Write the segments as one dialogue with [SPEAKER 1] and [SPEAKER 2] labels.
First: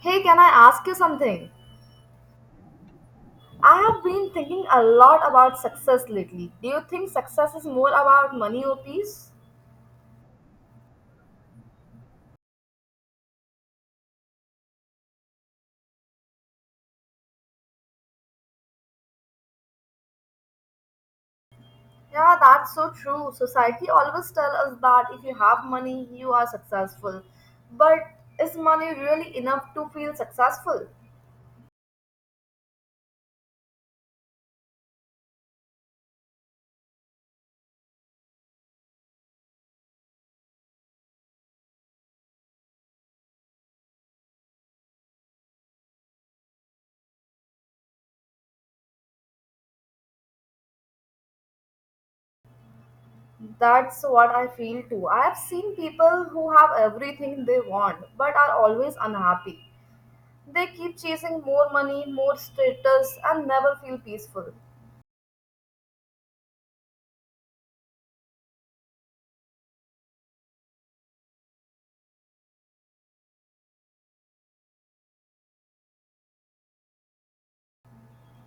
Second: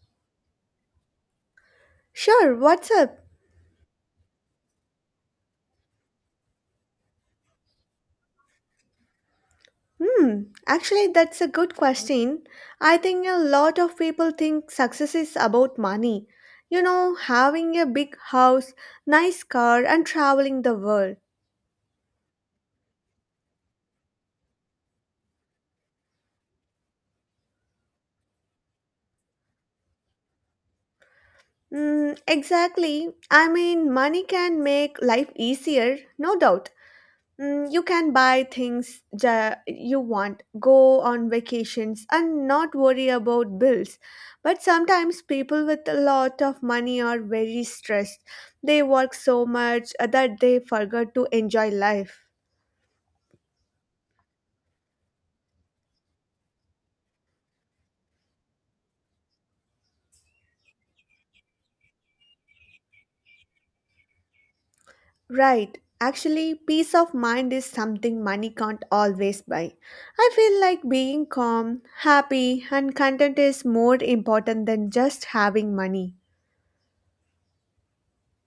[SPEAKER 1] Hey, can I ask you something?
[SPEAKER 2] Sure, what's up?
[SPEAKER 1] I have been thinking a lot about success lately. Do you think success is more about money or peace?
[SPEAKER 2] That's a good question. I think a lot of people think success is about money. You know, having a big house, nice car, and traveling the world.
[SPEAKER 1] Yeah, that's so true. Society always tells us that if you have money, you are successful. But is money really enough to feel successful?
[SPEAKER 2] Exactly. I mean, money can make life easier, no doubt. You can buy things you want, go on vacations, and not worry about bills. But sometimes people with a lot of money are very stressed. They work so much that they forget to enjoy life.
[SPEAKER 1] That's what I feel too. I have seen people who have everything they want but are always unhappy. They keep chasing more money, more status, and never feel peaceful.
[SPEAKER 2] Right. Actually, peace of mind is something money can't always buy. I feel like being calm, happy, and content is more important than just having money.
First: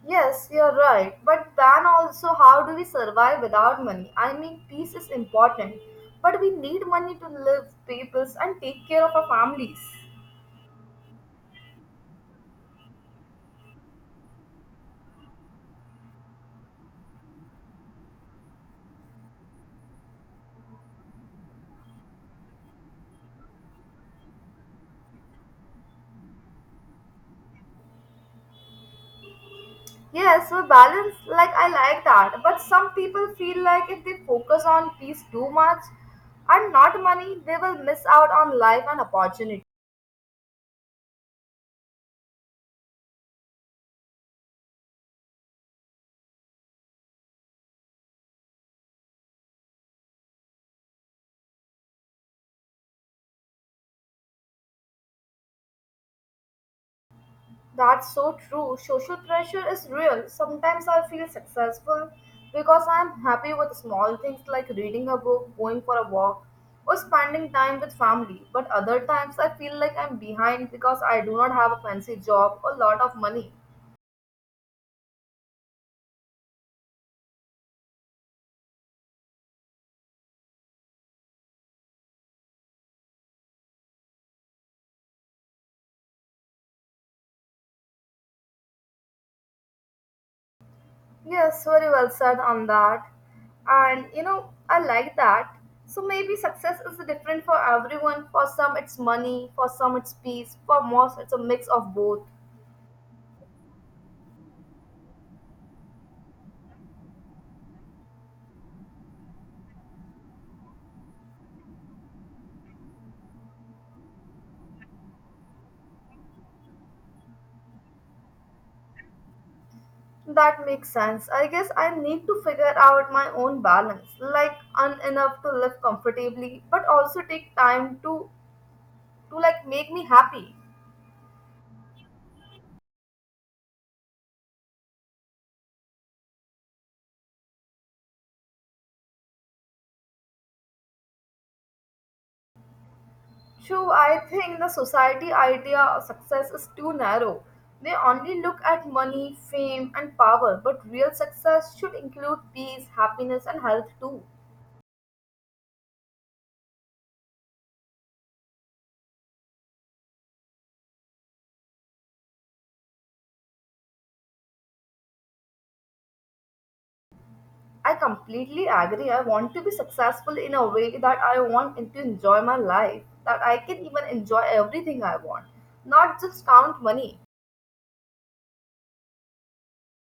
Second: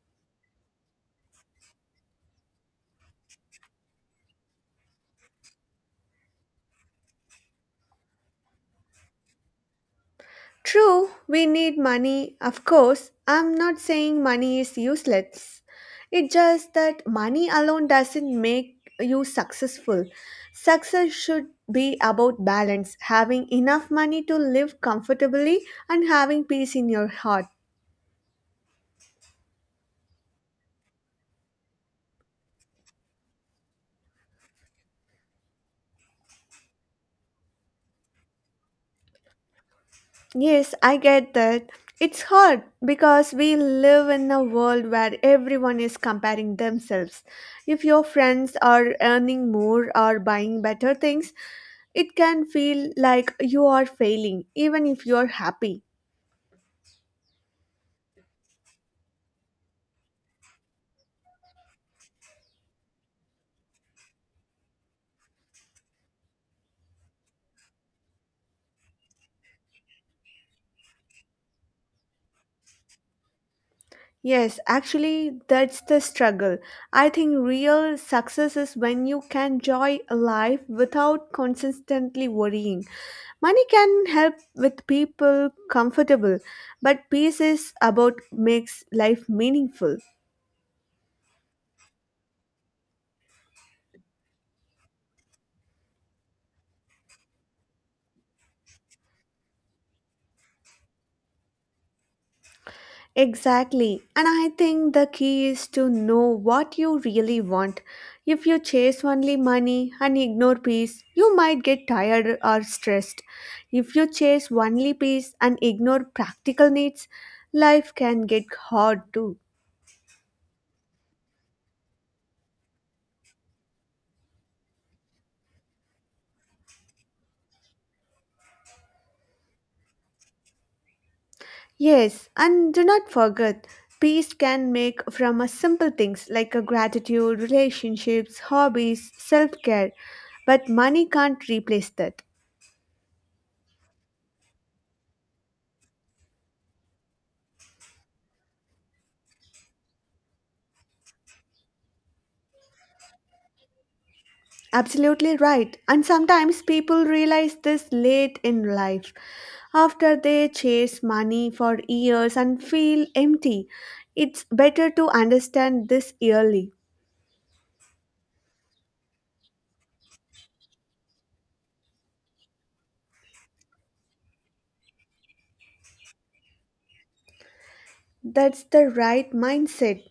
[SPEAKER 1] Yes, you're right. But then also, how do we survive without money? I mean, peace is important, but we need money to live, peoples, and take care of our families.
[SPEAKER 2] True, we need money, of course. I'm not saying money is useless. It's just that money alone doesn't make you successful. Success should be about balance, having enough money to live comfortably and having peace in your heart.
[SPEAKER 1] Yes, so balance, like I like that. But some people feel like if they focus on peace too much and not money, they will miss out on life and opportunities.
[SPEAKER 2] Yes, I get that. It's hard because we live in a world where everyone is comparing themselves. If your friends are earning more or buying better things, it can feel like you are failing, even if you are happy.
[SPEAKER 1] That's so true. Social pressure is real. Sometimes I feel successful because I'm happy with small things like reading a book, going for a walk, or spending time with family. But other times I feel like I'm behind because I do not have a fancy job or lot of money.
[SPEAKER 2] Yes, actually, that's the struggle. I think real success is when you can enjoy life without constantly worrying. Money can help with people comfortable, but peace is about makes life meaningful.
[SPEAKER 1] Yes, very well said on that. And you know, I like that. So maybe success is different for everyone. For some it's money, for some it's peace, for most it's a mix of both.
[SPEAKER 2] Exactly. And I think the key is to know what you really want. If you chase only money and ignore peace, you might get tired or stressed. If you chase only peace and ignore practical needs, life can get hard too.
[SPEAKER 1] That makes sense. I guess I need to figure out my own balance, like enough to live comfortably, but also take time to like make me happy.
[SPEAKER 2] Yes, and do not forget, peace can make from a simple things like a gratitude, relationships, hobbies, self-care, but money can't replace that.
[SPEAKER 1] True, I think the society idea of success is too narrow. They only look at money, fame, and power, but real success should include peace, happiness, and health too.
[SPEAKER 2] Absolutely right. And sometimes people realize this late in life after they chase money for years and feel empty. It's better to understand this early.
[SPEAKER 1] I completely agree. I want to be successful in a way that I want and to enjoy my life, that I can even enjoy everything I want, not just count money.
[SPEAKER 2] That's the right mindset.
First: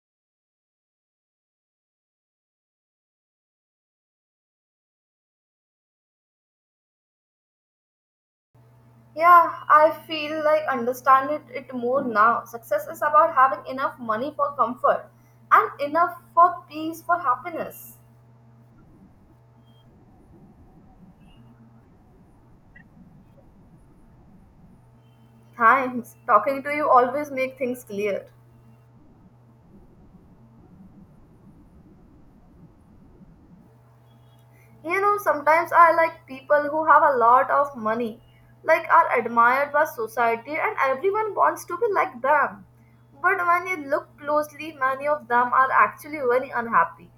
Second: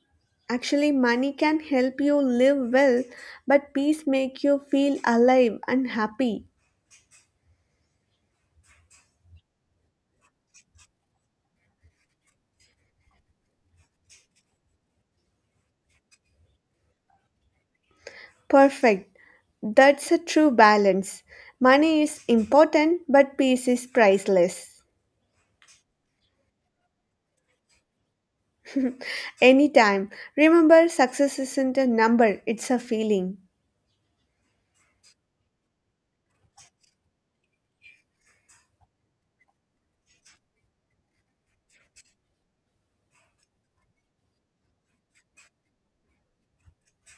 [SPEAKER 2] Actually, money can help you live well, but peace make you feel alive and happy.
[SPEAKER 1] Yeah, I feel like understand it more now. Success is about having enough money for comfort and enough for peace, for happiness.
[SPEAKER 2] Perfect. That's a true balance. Money is important, but peace is priceless.
[SPEAKER 1] Thanks. Talking to you always make things clear.
[SPEAKER 2] Anytime. Remember, success isn't a number, it's a feeling.
[SPEAKER 1] You know, sometimes I like people who have a lot of money, like are admired by society, and everyone wants to be like them. But when you look closely, many of them are actually very unhappy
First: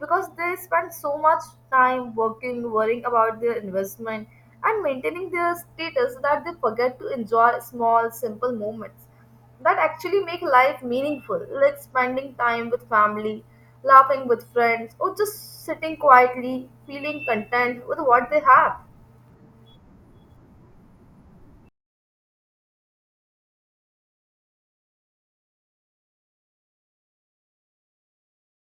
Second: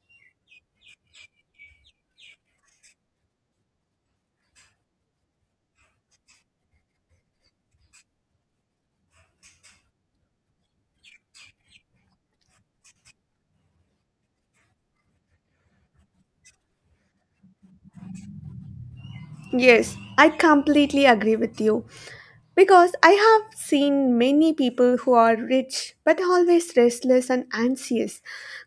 [SPEAKER 1] because they spend so much time working, worrying about their investment, and maintaining their status that they forget to enjoy small, simple moments that actually make life meaningful, like spending time with family, laughing with friends, or just sitting quietly, feeling content with what they have.
[SPEAKER 2] Yes, I completely agree with you. Because I have seen many people who are rich but always restless and anxious,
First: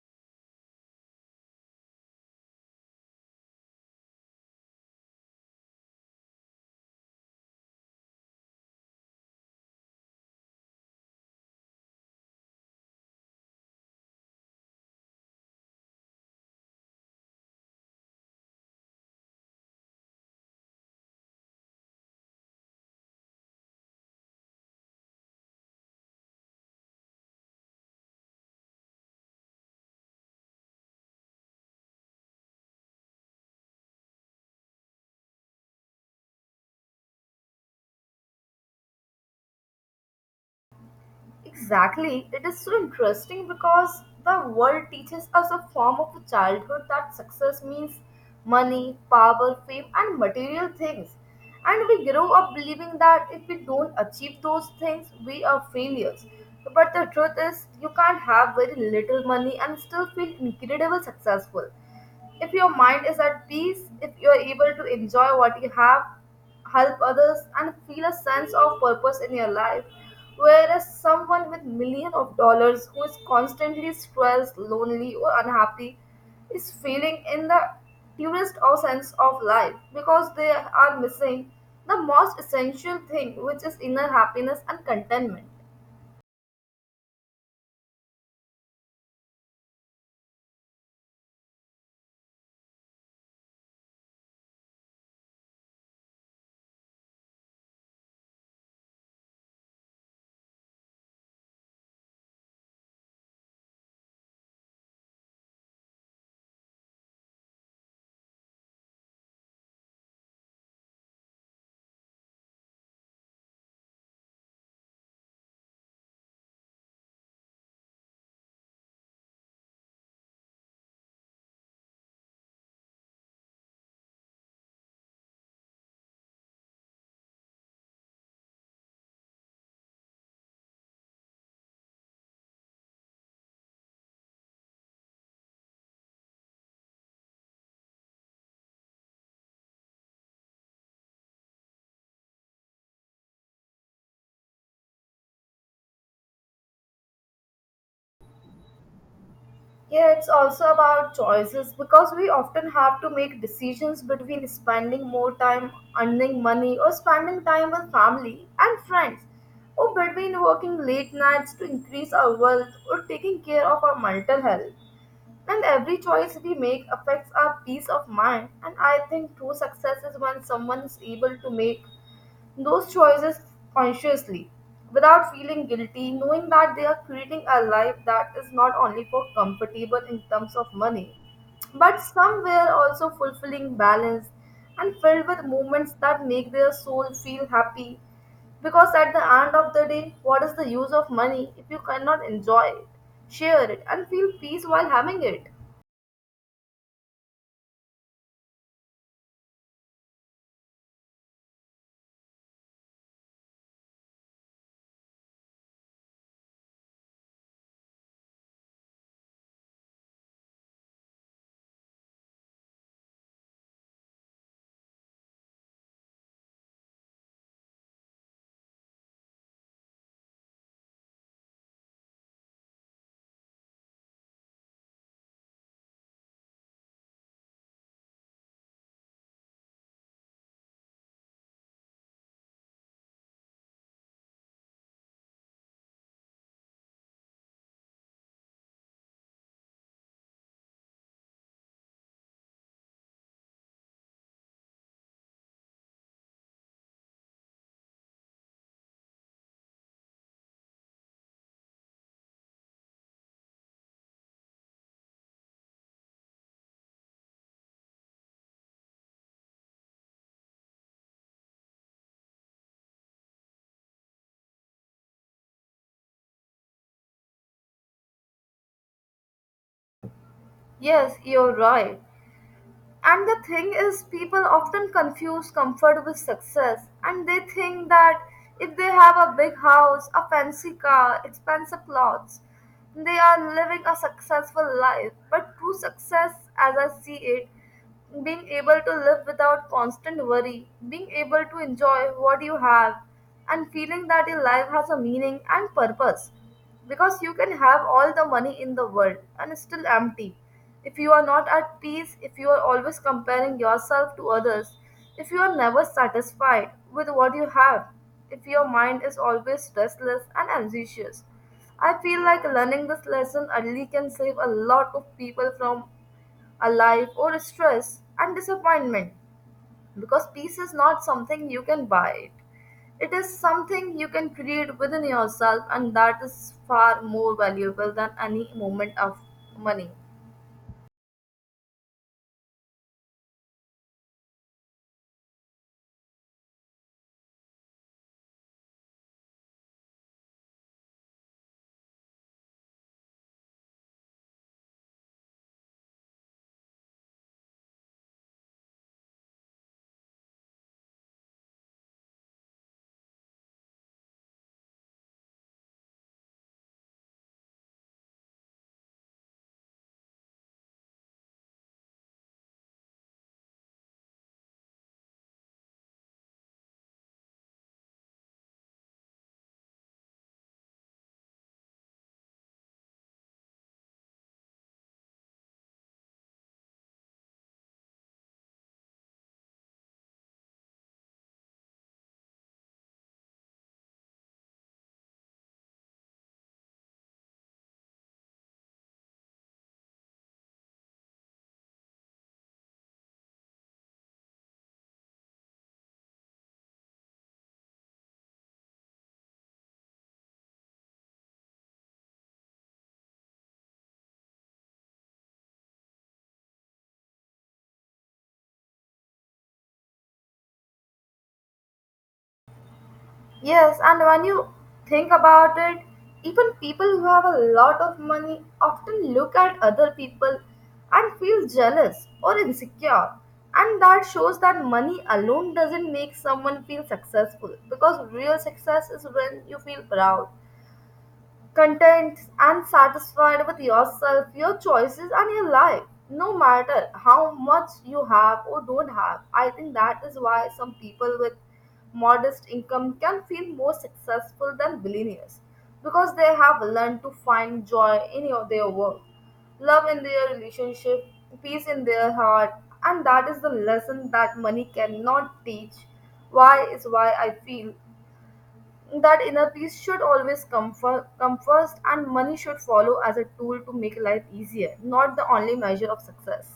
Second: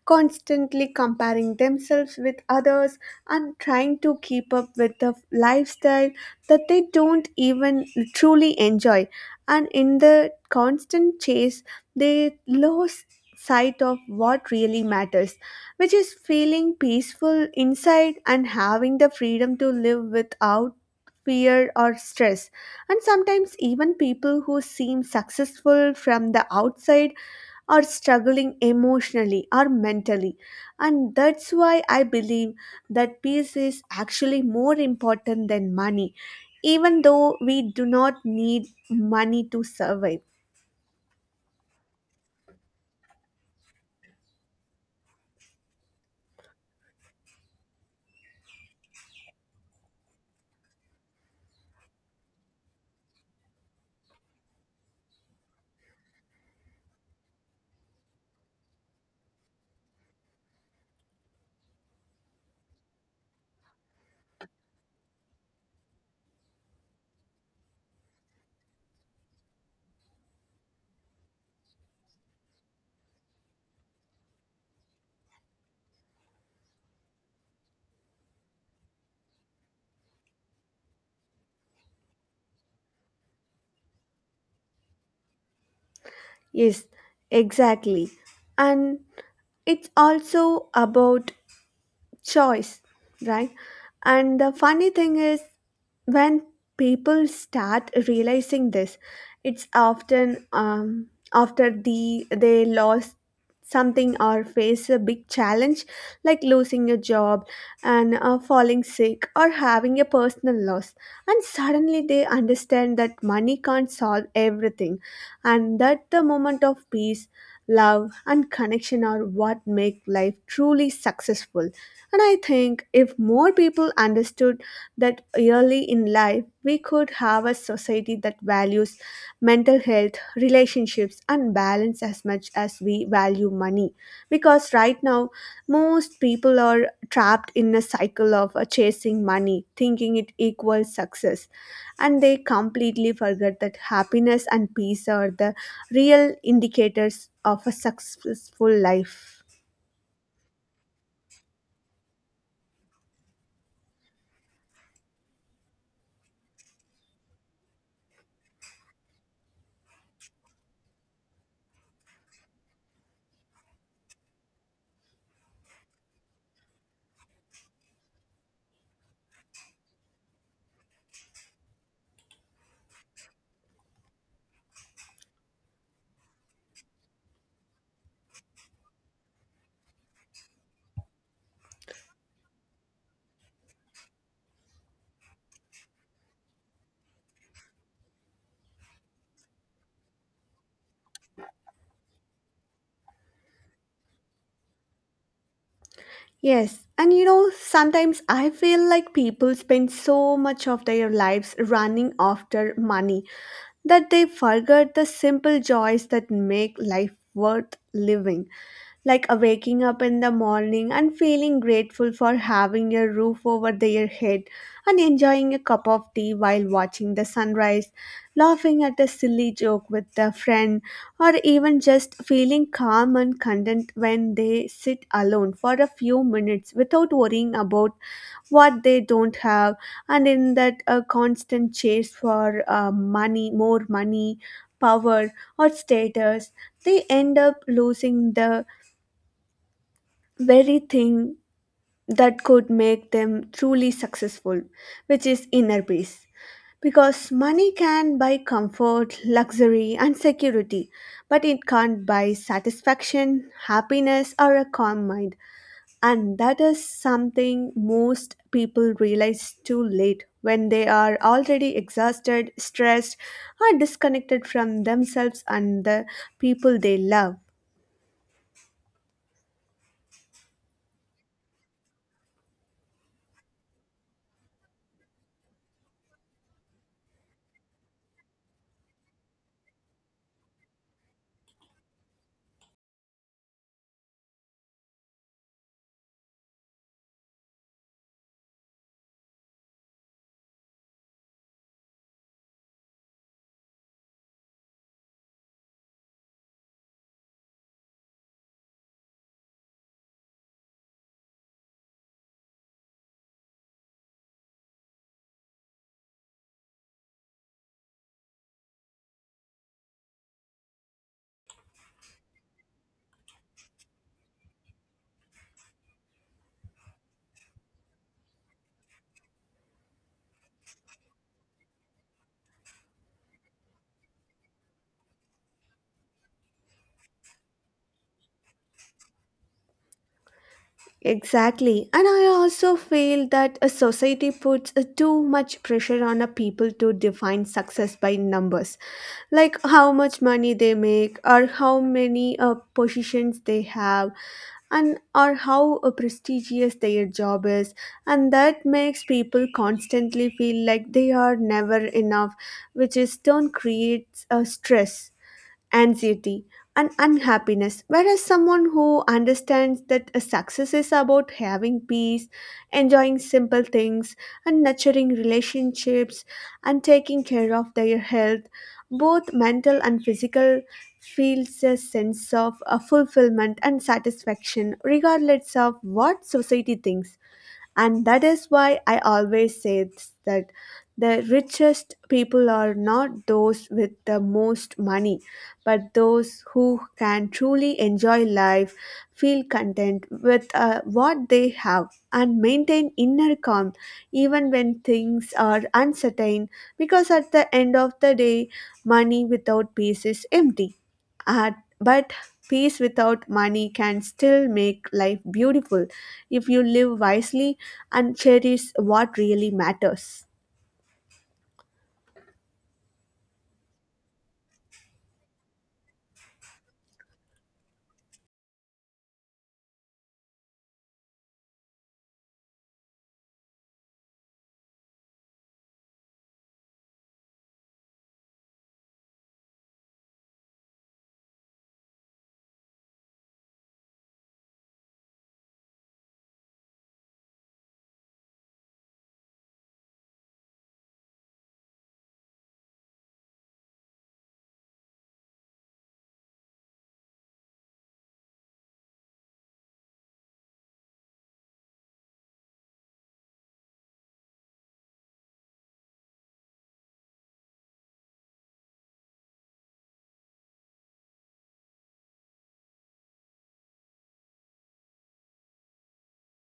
[SPEAKER 2] constantly comparing themselves with others and trying to keep up with the lifestyle that they don't even truly enjoy. And in the constant chase, they lose sight of what really matters, which is feeling peaceful inside and having the freedom to live without fear or stress, and sometimes, even people who seem successful from the outside are struggling emotionally or mentally. And that's why I believe that peace is actually more important than money, even though we do not need money to survive.
[SPEAKER 1] Exactly, it is so interesting because the world teaches us a form of childhood that success means money, power, fame, and material things. And we grow up believing that if we don't achieve those things, we are failures. But the truth is, you can't have very little money and still feel incredible successful. If your mind is at peace, if you are able to enjoy what you have, help others, and feel a sense of purpose in your life, whereas someone with millions of dollars who is constantly stressed, lonely, or unhappy is feeling in the purest of sense of life because they are missing the most essential thing, which is inner happiness and contentment.
[SPEAKER 2] Yes, exactly. And it's also about choice, right? And the funny thing is, when people start realizing this, it's often after they lost something or face a big challenge like losing a job and falling sick or having a personal loss, and suddenly they understand that money can't solve everything, and that the moment of peace, love, and connection are what make life truly successful. And I think if more people understood that early in life, we could have a society that values mental health, relationships, and balance as much as we value money. Because right now, most people are trapped in a cycle of chasing money, thinking it equals success, and they completely forget that happiness and peace are the real indicators of a successful life.
[SPEAKER 1] Yeah, it's also about choices because we often have to make decisions between spending more time earning money or spending time with family and friends, or between working late nights to increase our wealth or taking care of our mental health. And every choice we make affects our peace of mind, and I think true success is when someone is able to make those choices consciously without feeling guilty, knowing that they are creating a life that is not only for comfortable in terms of money, but somewhere also fulfilling balance and filled with moments that make their soul feel happy. Because at the end of the day, what is the use of money if you cannot enjoy it, share it, and feel peace while having it?
[SPEAKER 2] Yes, and you know, sometimes I feel like people spend so much of their lives running after money that they forget the simple joys that make life worth living, like waking up in the morning and feeling grateful for having a roof over their head and enjoying a cup of tea while watching the sunrise, laughing at a silly joke with a friend, or even just feeling calm and content when they sit alone for a few minutes without worrying about what they don't have. And in that a constant chase for money more money, power, or status, they end up losing the very thing that could make them truly successful, which is inner peace. Because money can buy comfort, luxury, and security, but it can't buy satisfaction, happiness, or a calm mind. And that is something most people realize too late, when they are already exhausted, stressed, or disconnected from themselves and the people they love.
[SPEAKER 1] Yes, you're right. And the thing is, people often confuse comfort with success, and they think that if they have a big house, a fancy car, expensive clothes, they are living a successful life. But true success, as I see it, being able to live without constant worry, being able to enjoy what you have, and feeling that your life has a meaning and purpose. Because you can have all the money in the world and it's still empty. If you are not at peace, if you are always comparing yourself to others, if you are never satisfied with what you have, if your mind is always restless and anxious, I feel like learning this lesson early can save a lot of people from a life or stress and disappointment because peace is not something you can buy. It is something you can create within yourself, and that is far more valuable than any moment of money.
[SPEAKER 2] Exactly. And I also feel that a society puts too much pressure on a people to define success by numbers, like how much money they make, or how many positions they have, and or how prestigious their job is. And that makes people constantly feel like they are never enough, which is turn creates a stress, anxiety, and unhappiness. Whereas someone who understands that a success is about having peace, enjoying simple things, and nurturing relationships and taking care of their health, both mental and physical, feels a sense of fulfillment and satisfaction regardless of what society thinks. And that is why I always say it's that the richest people are not those with the most money, but those who can truly enjoy life, feel content with what they have, and maintain inner calm even when things are uncertain, because at the end of the day, money without peace is empty. Uh, but peace without money can still make life beautiful if you live wisely and cherish what really matters.
[SPEAKER 1] Yes, and when you think about it, even people who have a lot of money often look at other people and feel jealous or insecure. And that shows that money alone doesn't make someone feel successful because real success is when you feel proud content and satisfied with yourself, your choices, and your life, no matter how much you have or don't have. I think that is why some people with modest income can feel more successful than billionaires because they have learned to find joy in your, their work, love in their relationship, peace in their heart, and that is the lesson that money cannot teach. Why is why I feel that inner peace should always come first and money should follow as a tool to make life easier not the only measure of success.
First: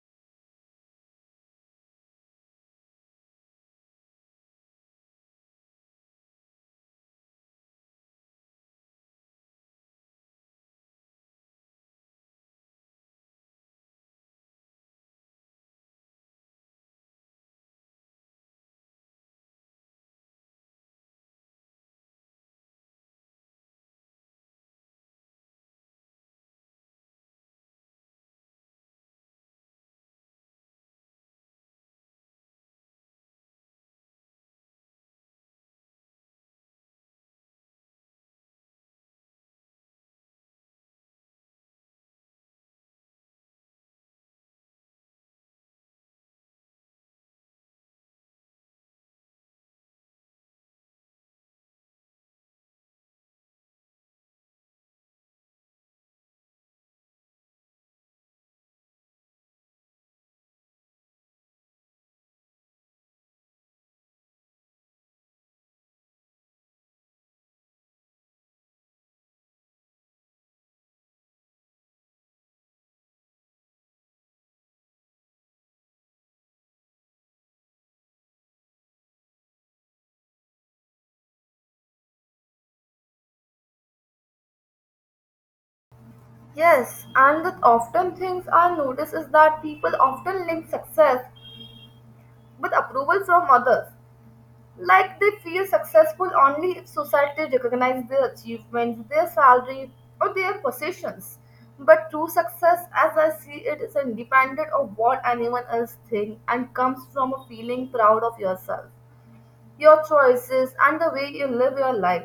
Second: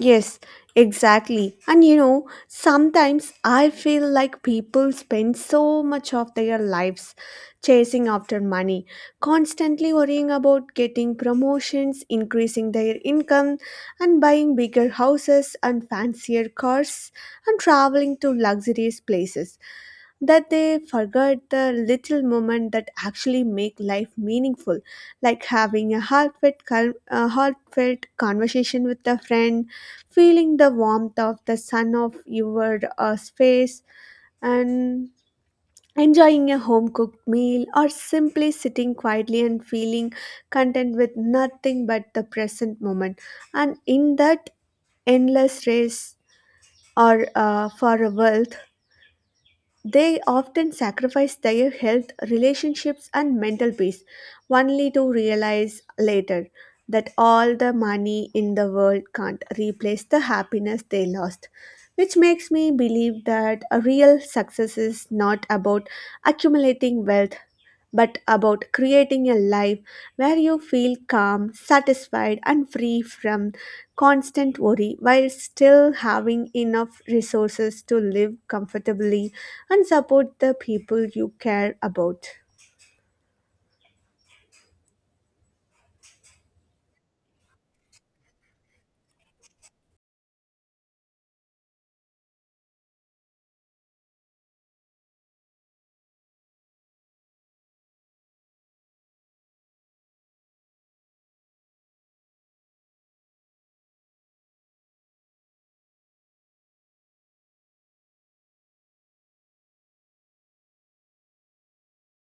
[SPEAKER 2] Yes, exactly. And you know, sometimes I feel like people spend so much of their lives chasing after money, constantly worrying about getting promotions, increasing their income, and buying bigger houses and fancier cars, and traveling to luxurious places, that they forget the little moment that actually make life meaningful, like having a heartfelt conversation with a friend, feeling the warmth of the sun of your space, and enjoying a home cooked meal, or simply sitting quietly and feeling content with nothing but the present moment. And in that endless race or for a wealth, they often sacrifice their health, relationships, and mental peace, only to realize later that all the money in the world can't replace the happiness they lost. Which makes me believe that a real success is not about accumulating wealth, but about creating a life where you feel calm, satisfied, and free from constant worry while still having enough resources to live comfortably and support the people you care about.
[SPEAKER 1] Yes, and that often things I notice is that people often link success with approval from others, like they feel successful only if society recognizes their achievements, their salary, or their possessions, but true success as I see it is independent of what anyone else thinks and comes from a feeling proud of yourself, your choices, and the way you live your life,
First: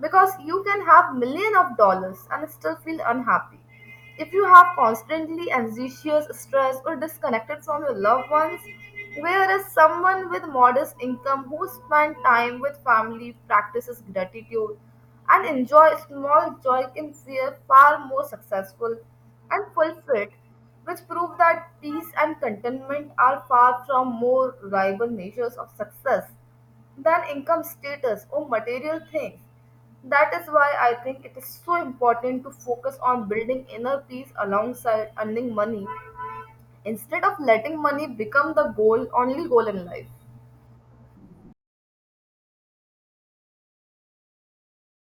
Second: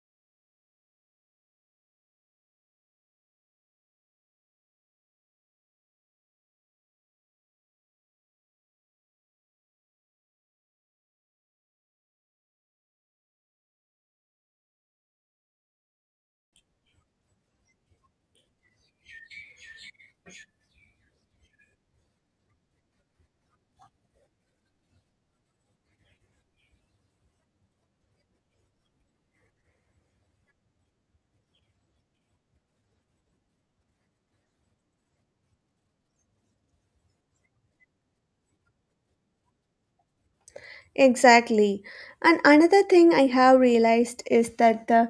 [SPEAKER 1] because you can have million of dollars and still feel unhappy if you have constantly anxious stress or disconnected from your loved ones, whereas someone with modest income who spend time with family practices gratitude and enjoy small joy can feel far more successful and fulfilled, which prove that peace and contentment are far from more rival measures of success than income status or material things. That is why I think it is so important to focus on building inner peace alongside earning money instead of letting money become the only goal in life.
[SPEAKER 2] Exactly. And another thing I have realized is that the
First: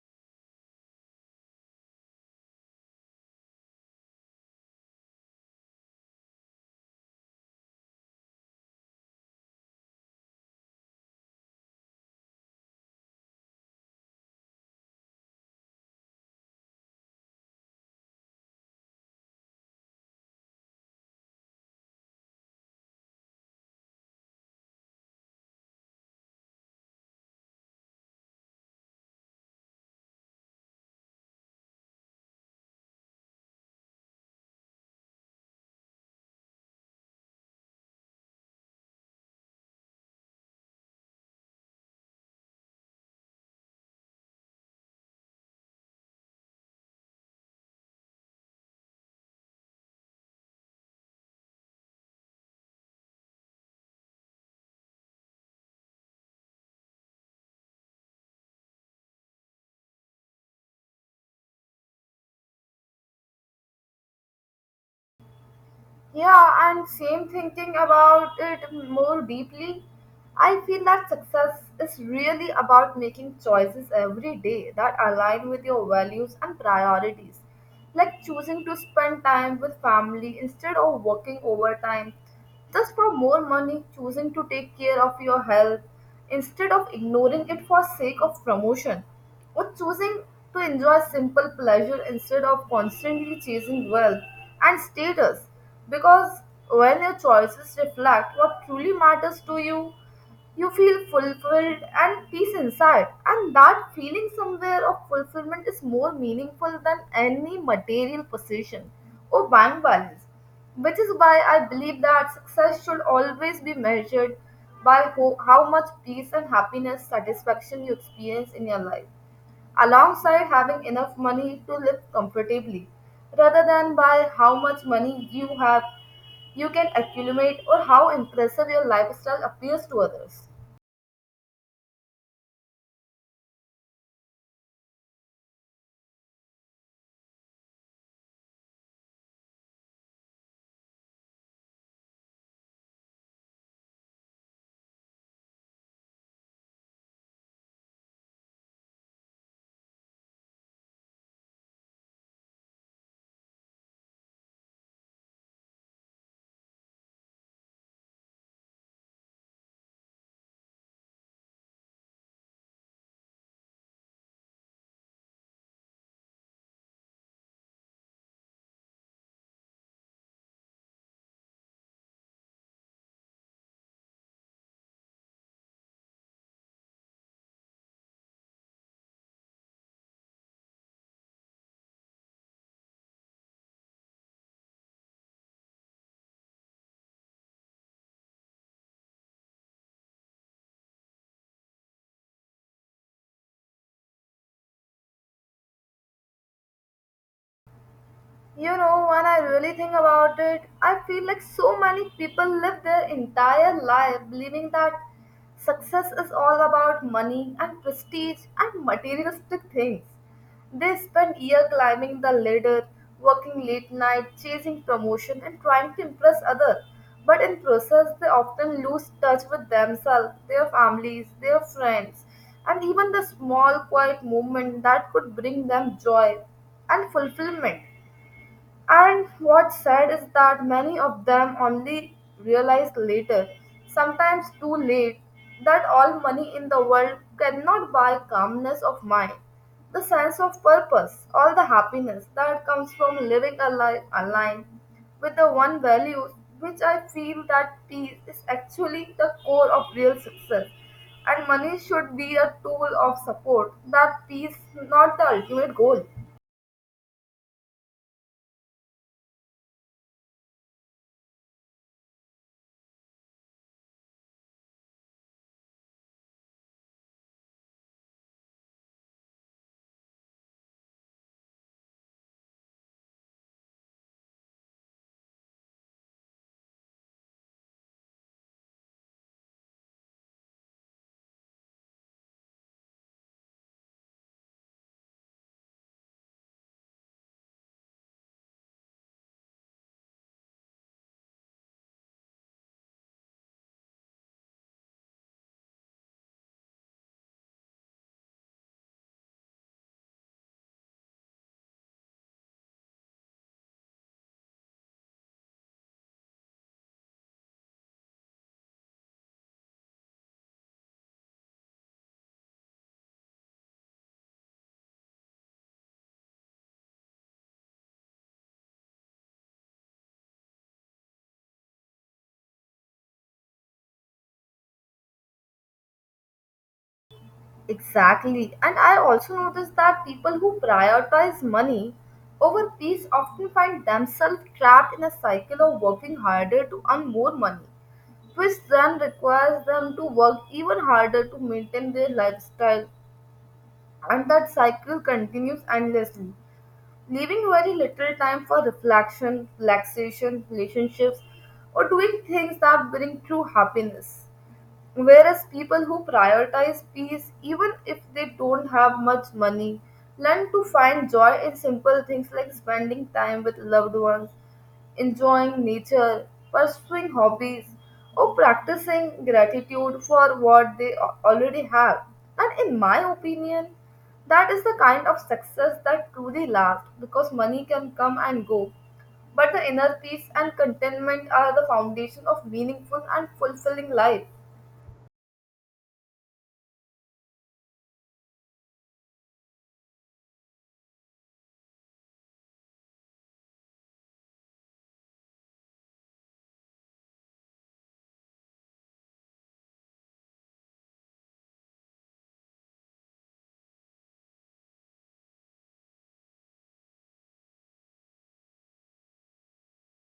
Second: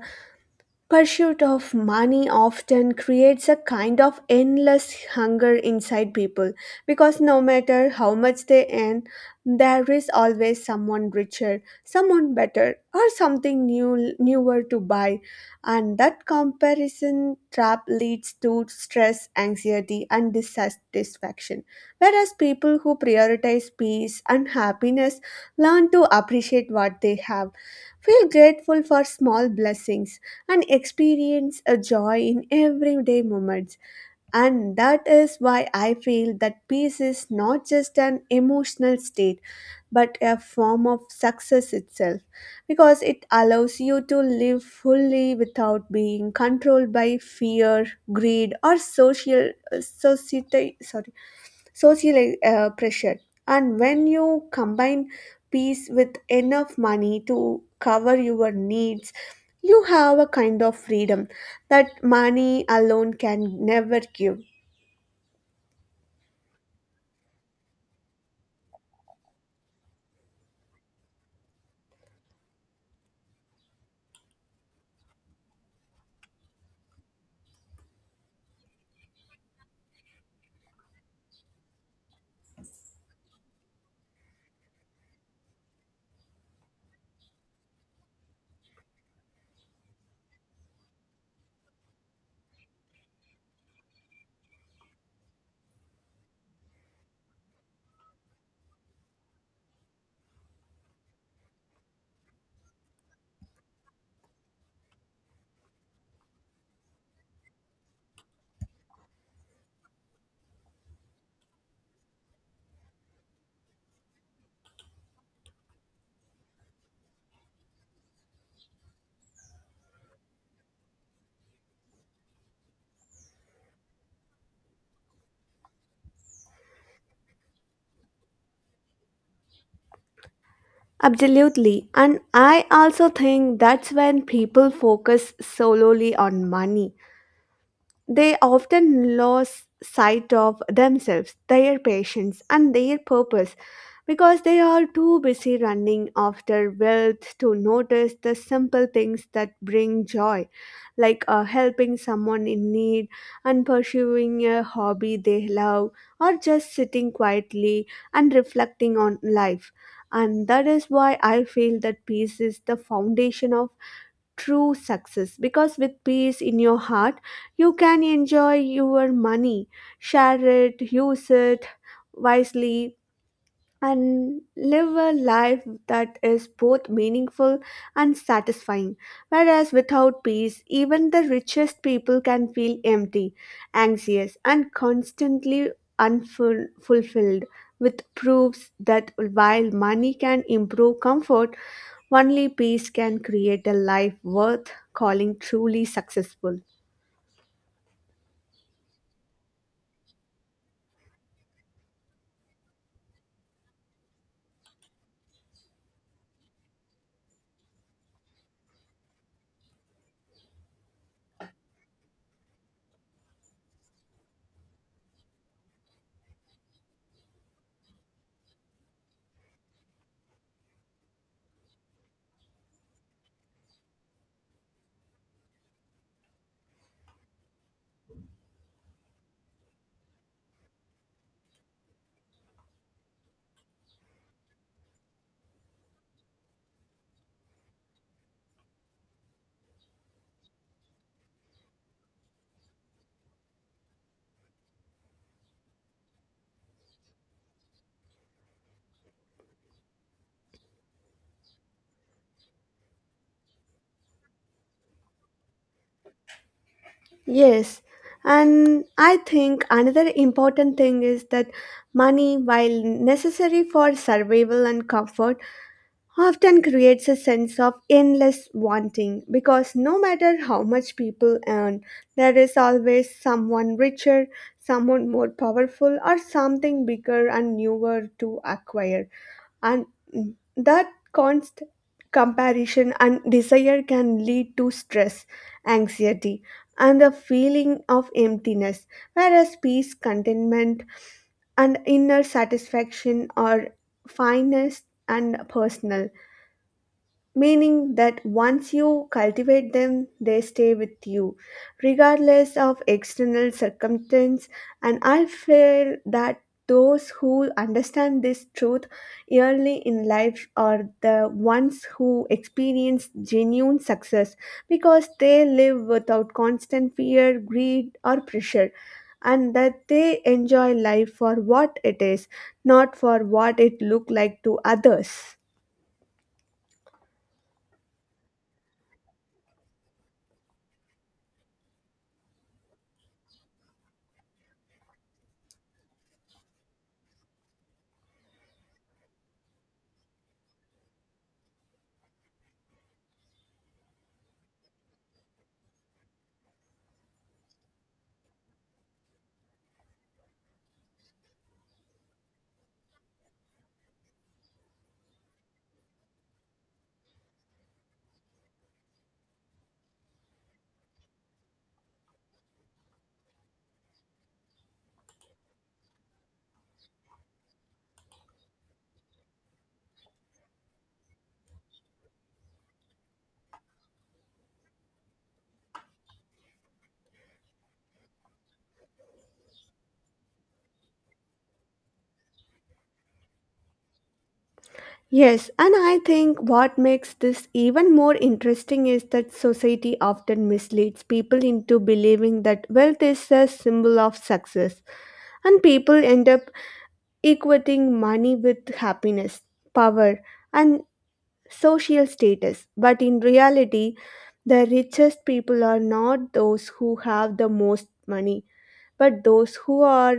[SPEAKER 2] pursuit of money often creates a kind of endless hunger inside people, because no matter how much they earn, there is always someone richer, someone better, or something newer to buy. And that comparison trap leads to stress, anxiety, and dissatisfaction. Whereas people who prioritize peace and happiness learn to appreciate what they have, feel grateful for small blessings, and experience a joy in everyday moments. And that is why I feel that peace is not just an emotional state, but a form of success itself, because it allows you to live fully without being controlled by fear, greed, or social society. Sorry, social pressure. And when you combine peace with enough money to cover your needs, you have a kind of freedom that money alone can never give.
[SPEAKER 1] Yeah, and same thinking about it more deeply. I feel that success is really about making choices every day that align with your values and priorities, like choosing to spend time with family instead of working overtime just for more money, choosing to take care of your health instead of ignoring it for sake of promotion, or choosing to enjoy simple pleasure instead of constantly chasing wealth and status. Because when your choices reflect what truly matters to you, you feel fulfilled and peace inside, and that feeling somewhere of fulfillment is more meaningful than any material possession or bank balance, which is why I believe that success should always be measured by how much peace and happiness satisfaction you experience in your life, alongside having enough money to live comfortably, rather than by how much money you can accumulate or how impressive your lifestyle appears to others.
[SPEAKER 2] Absolutely. And I also think that's when people focus solely on money. They often lose sight of themselves, their patients, and their purpose, because they are too busy running after wealth to notice the simple things that bring joy, like helping someone in need, and pursuing a hobby they love, or just sitting quietly and reflecting on life. And that is why I feel that peace is the foundation of true success, because with peace in your heart you can enjoy your money, share it, use it wisely, and live a life that is both meaningful and satisfying. Whereas without peace, even the richest people can feel empty, anxious, and constantly unfulfilled, which proves that while money can improve comfort, only peace can create a life worth calling truly successful.
[SPEAKER 1] You know, when I really think about it, I feel like so many people live their entire life believing that success is all about money and prestige and materialistic things. They spend year climbing the ladder, working late night, chasing promotion and trying to impress others. But in process, they often lose touch with themselves, their families, their friends, and even the small quiet moment that could bring them joy and fulfillment. And what's sad is that many of them only realize later, sometimes too late, that all money in the world cannot buy calmness of mind, the sense of purpose, all the happiness that comes from living a life aligned with the one value which I feel that peace is actually the core of real success. And money should be a tool of support, that peace, not the ultimate goal.
[SPEAKER 2] Yes, and I think another important thing is that money, while necessary for survival and comfort, often creates a sense of endless wanting, because no matter how much people earn, there is always someone richer, someone more powerful, or something bigger and newer to acquire, and that constant comparison and desire can lead to stress, anxiety, and a feeling of emptiness, whereas peace, contentment, and inner satisfaction are finest and personal, meaning that once you cultivate them, they stay with you, regardless of external circumstance. And I feel that those who understand this truth early in life are the ones who experience genuine success, because they live without constant fear, greed, or pressure. And that they enjoy life for what it is, not for what it looked like to others.
[SPEAKER 1] Exactly. And I also noticed that people who prioritize money over peace often find themselves trapped in a cycle of working harder to earn more money, which then requires them to work even harder to maintain their lifestyle. And that cycle continues endlessly, leaving very little time for reflection, relaxation, relationships, or doing things that bring true happiness. Whereas people who prioritize peace, even if they don't have much money, learn to find joy in simple things like spending time with loved ones, enjoying nature, pursuing hobbies, or practicing gratitude for what they already have. And in my opinion, that is the kind of success that truly lasts because money can come and go, but the inner peace and contentment are the foundation of meaningful and fulfilling life.
[SPEAKER 2] Yes, and I think what makes this even more interesting is that society often misleads people into believing that wealth is a symbol of success, and people end up equating money with happiness, power, and social status. But in reality, the richest people are not those who have the most money, but those who are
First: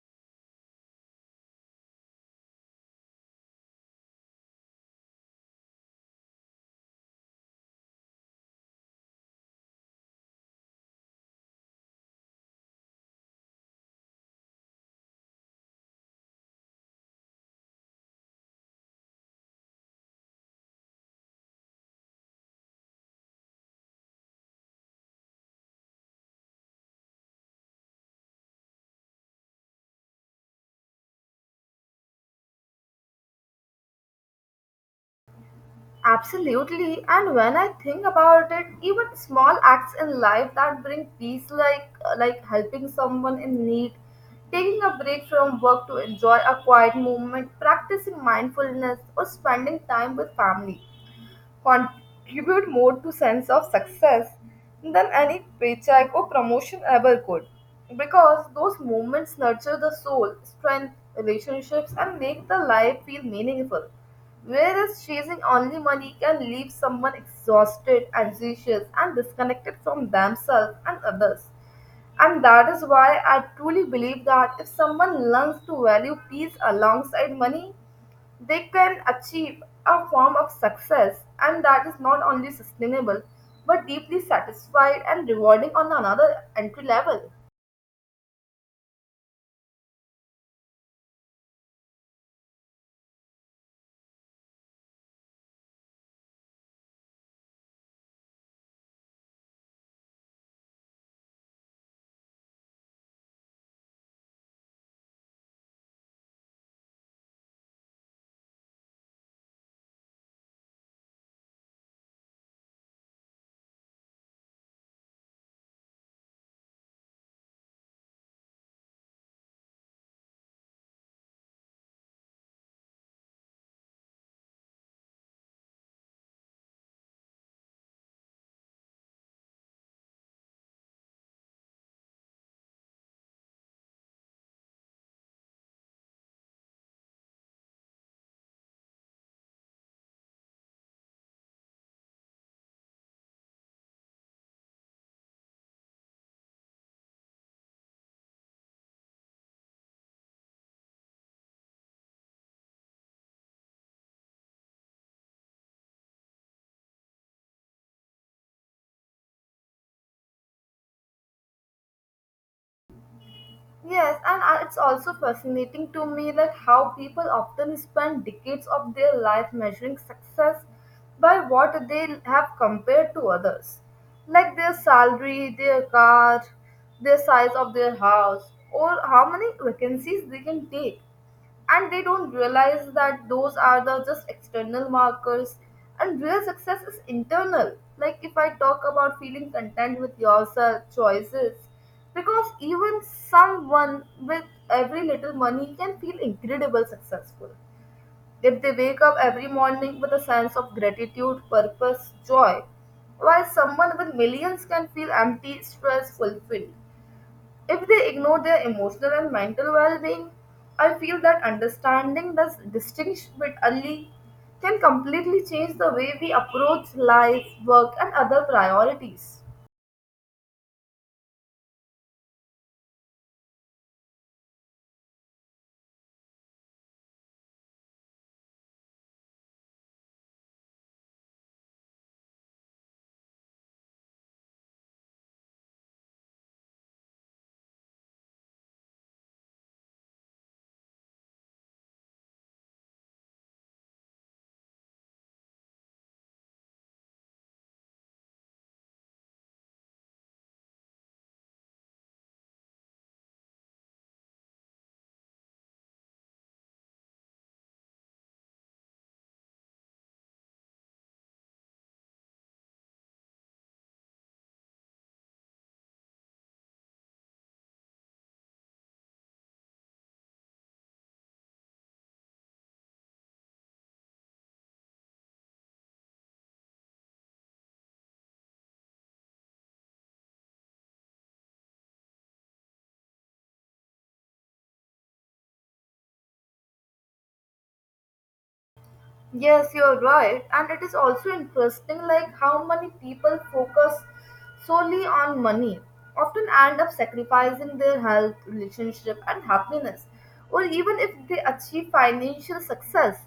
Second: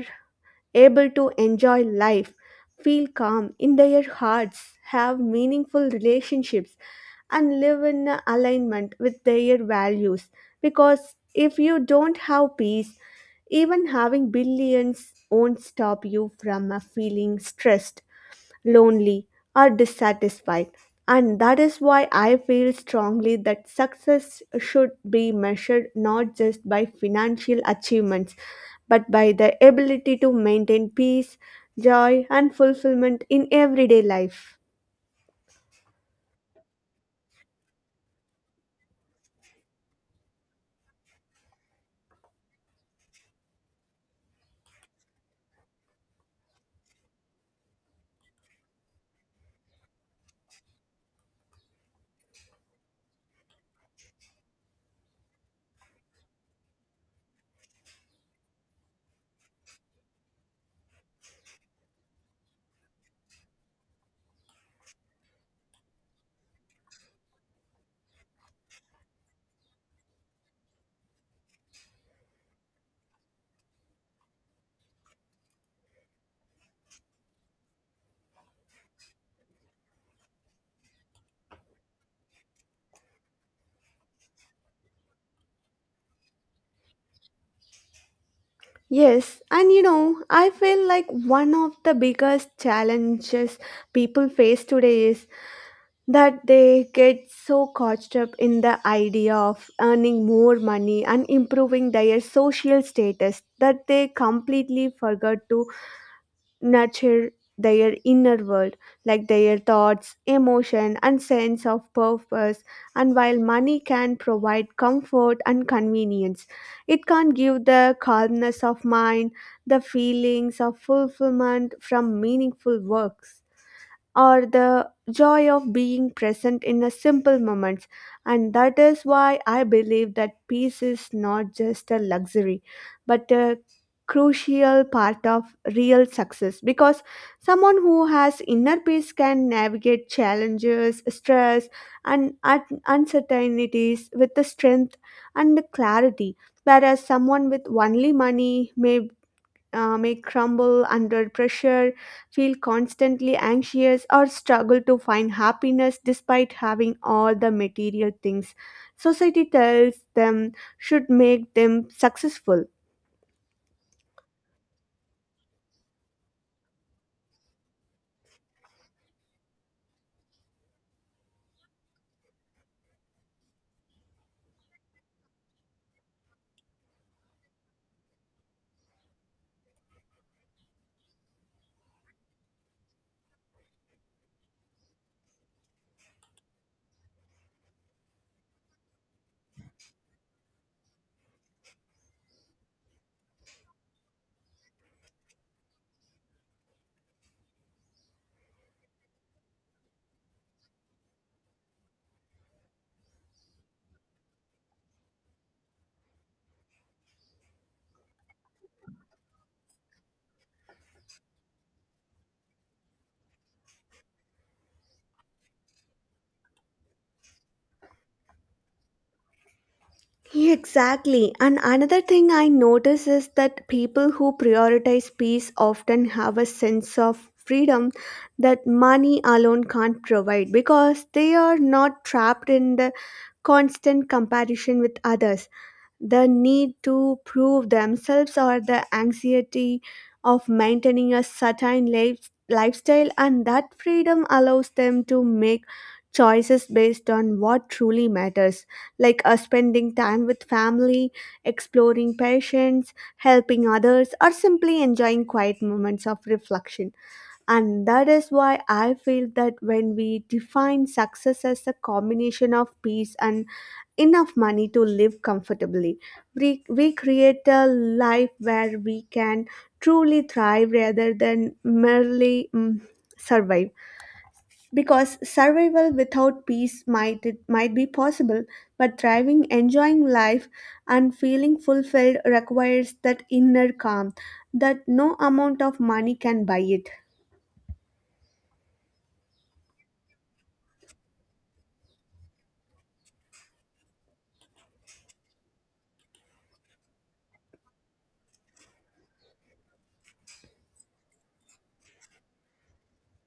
[SPEAKER 2] able to enjoy life, feel calm in their hearts, have meaningful relationships, and live in alignment with their values. Because if you don't have peace, even having billions won't stop you from feeling stressed, lonely, or dissatisfied. And that is why I feel strongly that success should be measured not just by financial achievements, but by the ability to maintain peace, joy, and fulfillment in everyday life.
[SPEAKER 1] Absolutely, and when I think about it, even small acts in life that bring peace, like helping someone in need, taking a break from work to enjoy a quiet moment, practicing mindfulness, or spending time with family, contribute more to sense of success than any paycheck or promotion ever could, because those moments nurture the soul strength relationships and make the life feel meaningful, whereas chasing only money can leave someone exhausted, anxious, and disconnected from themselves and others. And that is why I truly believe that if someone learns to value peace alongside money, they can achieve a form of success and that is not only sustainable but deeply satisfied and rewarding on another entry level.
[SPEAKER 2] Yes, and you know, I feel like one of the biggest challenges people face today is that they get so caught up in the idea of earning more money and improving their social status that they completely forget to nurture their inner world, like their thoughts, emotion, and sense of purpose. And while money can provide comfort and convenience, it can't give the calmness of mind, the feelings of fulfillment from meaningful works, or the joy of being present in a simple moments. And that is why I believe that peace is not just a luxury, but a crucial part of real success, because someone who has inner peace can navigate challenges, stress, and uncertainties with the strength and the clarity, whereas someone with only money may crumble under pressure, feel constantly anxious, or struggle to find happiness despite having all the material things society tells them should make them successful.
[SPEAKER 1] Yes and It's also fascinating to me that how people often spend decades of their life measuring success by what they have compared to others, like their salary, their car, the size of their house, or how many vacancies they can take. And they don't realize that those are the just external markers, and real success is internal, like if I talk about feeling content with yourself choices, because even someone with every little money can feel incredible successful if they wake up every morning with a sense of gratitude purpose joy, while someone with millions can feel empty stress fulfilled if they ignore their emotional and mental well being. I feel that understanding this distinction bit early can completely change the way we approach life, work, and other priorities.
[SPEAKER 2] Exactly. And another thing I notice is that people who prioritize peace often have a sense of freedom that money alone can't provide, because they are not trapped in the constant comparison with others, the need to prove themselves, or the anxiety of maintaining a certain life, lifestyle. And that freedom allows them to make choices based on what truly matters, like spending time with family, exploring passions, helping others, or simply enjoying quiet moments of reflection. And that is why I feel that when we define success as a combination of peace and enough money to live comfortably, we create a life where we can truly thrive rather than merely survive. Because survival without peace might, it might be possible, but thriving, enjoying life, and feeling fulfilled requires that inner calm that no amount of money can buy it.
[SPEAKER 1] Yes, you're right. And it is also interesting like how many people focus solely on money, often end up sacrificing their health, relationship and happiness. Or even if they achieve financial success,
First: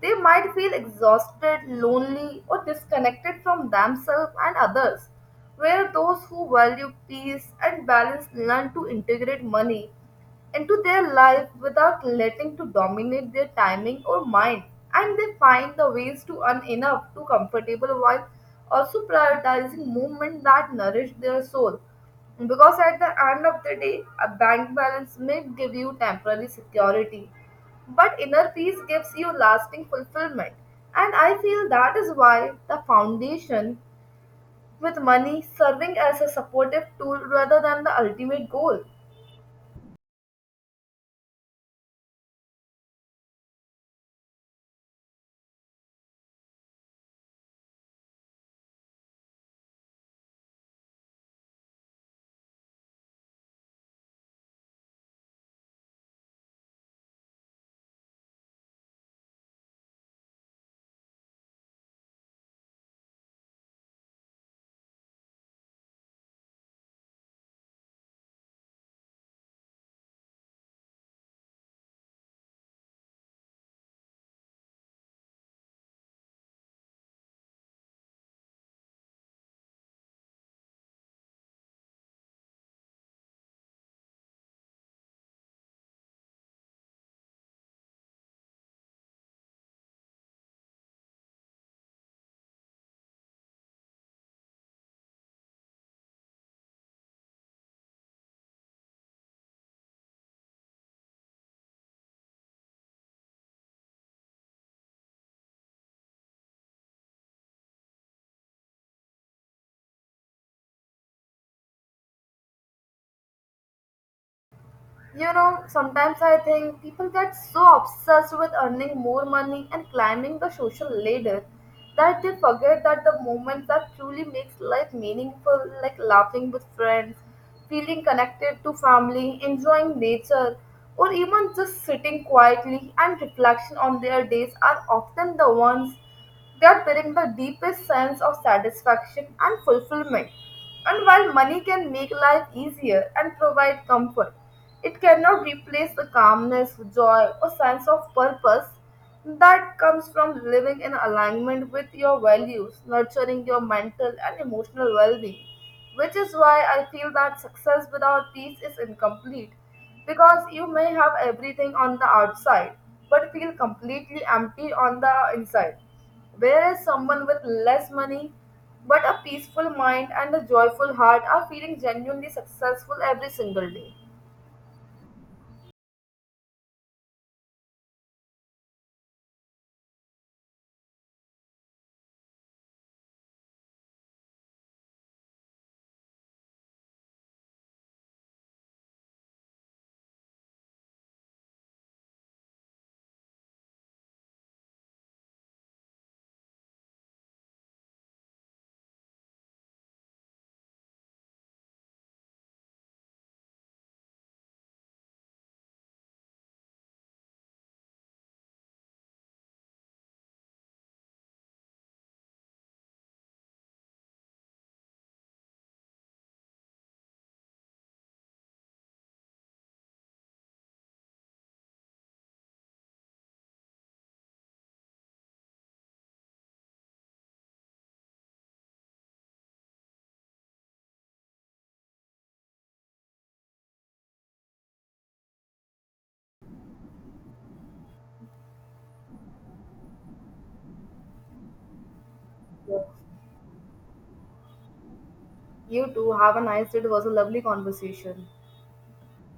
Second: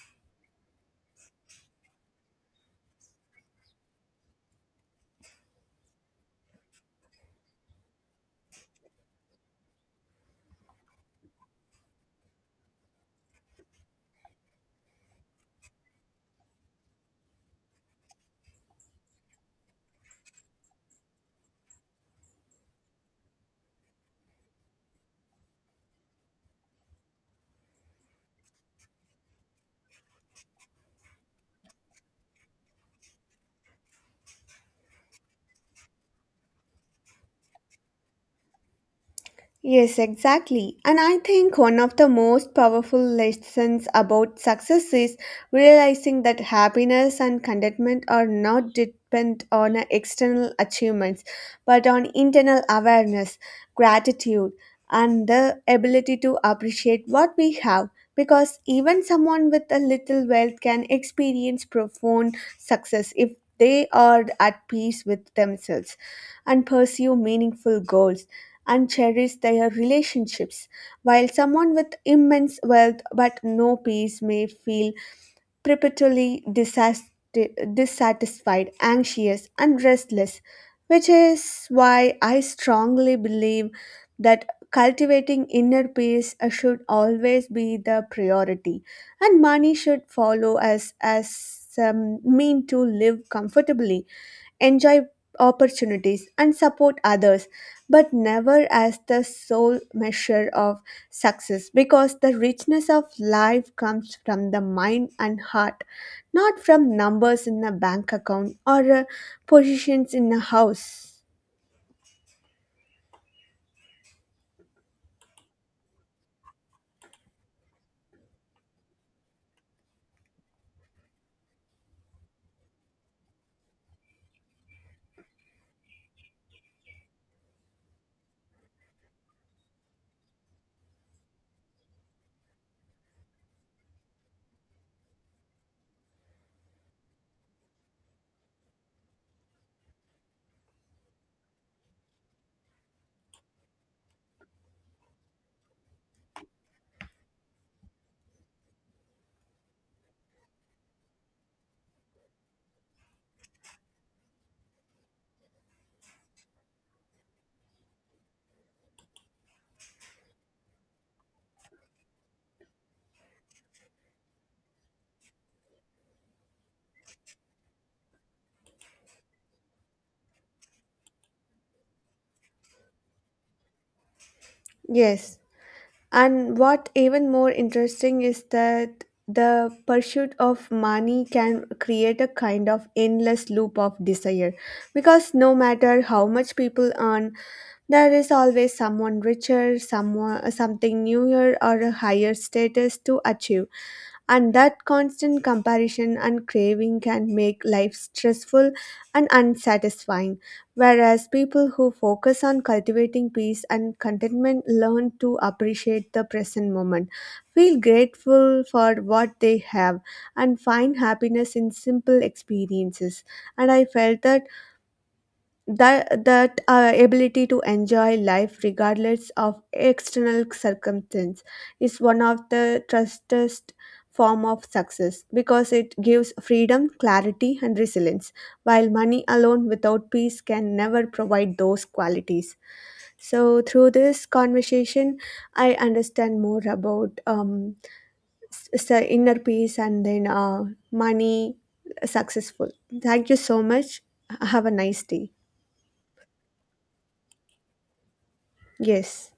[SPEAKER 1] they might feel exhausted, lonely or disconnected from themselves and others. Where those who value peace and balance learn to integrate money into their life without letting to dominate their timing or mind, and they find the ways to earn enough to comfortable while also prioritizing movement that nourish their soul, because at the end of the day a bank balance may give you temporary security, but inner peace gives you lasting fulfillment. And I feel that is why the foundation with money serving as a supportive tool rather than the ultimate goal.
[SPEAKER 2] Yes, exactly. And I think one of the most powerful lessons about success is realizing that happiness and contentment are not dependent on external achievements, but on internal awareness, gratitude, and the ability to appreciate what we have. Because even someone with a little wealth can experience profound success if they are at peace with themselves and pursue meaningful goals and cherish their relationships, while someone with immense wealth but no peace may feel perpetually dissatisfied, anxious, and restless, which is why I strongly believe that cultivating inner peace should always be the priority, and money should follow as mean to live comfortably, enjoy opportunities, and support others, but never as the sole measure of success, because the richness of life comes from the mind and heart, not from numbers in a bank account or positions in a house.
[SPEAKER 1] You know, sometimes I think people get so obsessed with earning more money and climbing the social ladder that they forget that the moment that truly makes life meaningful, like laughing with friends, feeling connected to family, enjoying nature, or even just sitting quietly and reflection on their days are often the ones that bring the deepest sense of satisfaction and fulfillment. And while money can make life easier and provide comfort, it cannot replace the calmness, joy, or sense of purpose that comes from living in alignment with your values, nurturing your mental and emotional well being. Which is why I feel that success without peace is incomplete because you may have everything on the outside, but feel completely empty on the inside. Whereas someone with less money, but a peaceful mind and a joyful heart are feeling genuinely successful every single day.
[SPEAKER 2] Yes. And what even more interesting is that the pursuit of money can create a kind of endless loop of desire, because no matter how much people earn, there is always someone richer, someone, something newer, or a higher status to achieve, and that constant comparison and craving can make life stressful and unsatisfying. Whereas people who focus on cultivating peace and contentment learn to appreciate the present moment, feel grateful for what they have, and find happiness in simple experiences. And I felt that that ability to enjoy life regardless of external circumstance is one of the trustest form of success, because it gives freedom, clarity, and resilience, while money alone without peace can never provide those qualities. So through this conversation, I understand more about s- s- inner peace and then money, successful.
[SPEAKER 1] Yes.
[SPEAKER 2] Thank you so much, have a nice day.
[SPEAKER 1] You too, have a nice day. It was a lovely conversation.
[SPEAKER 2] Yes.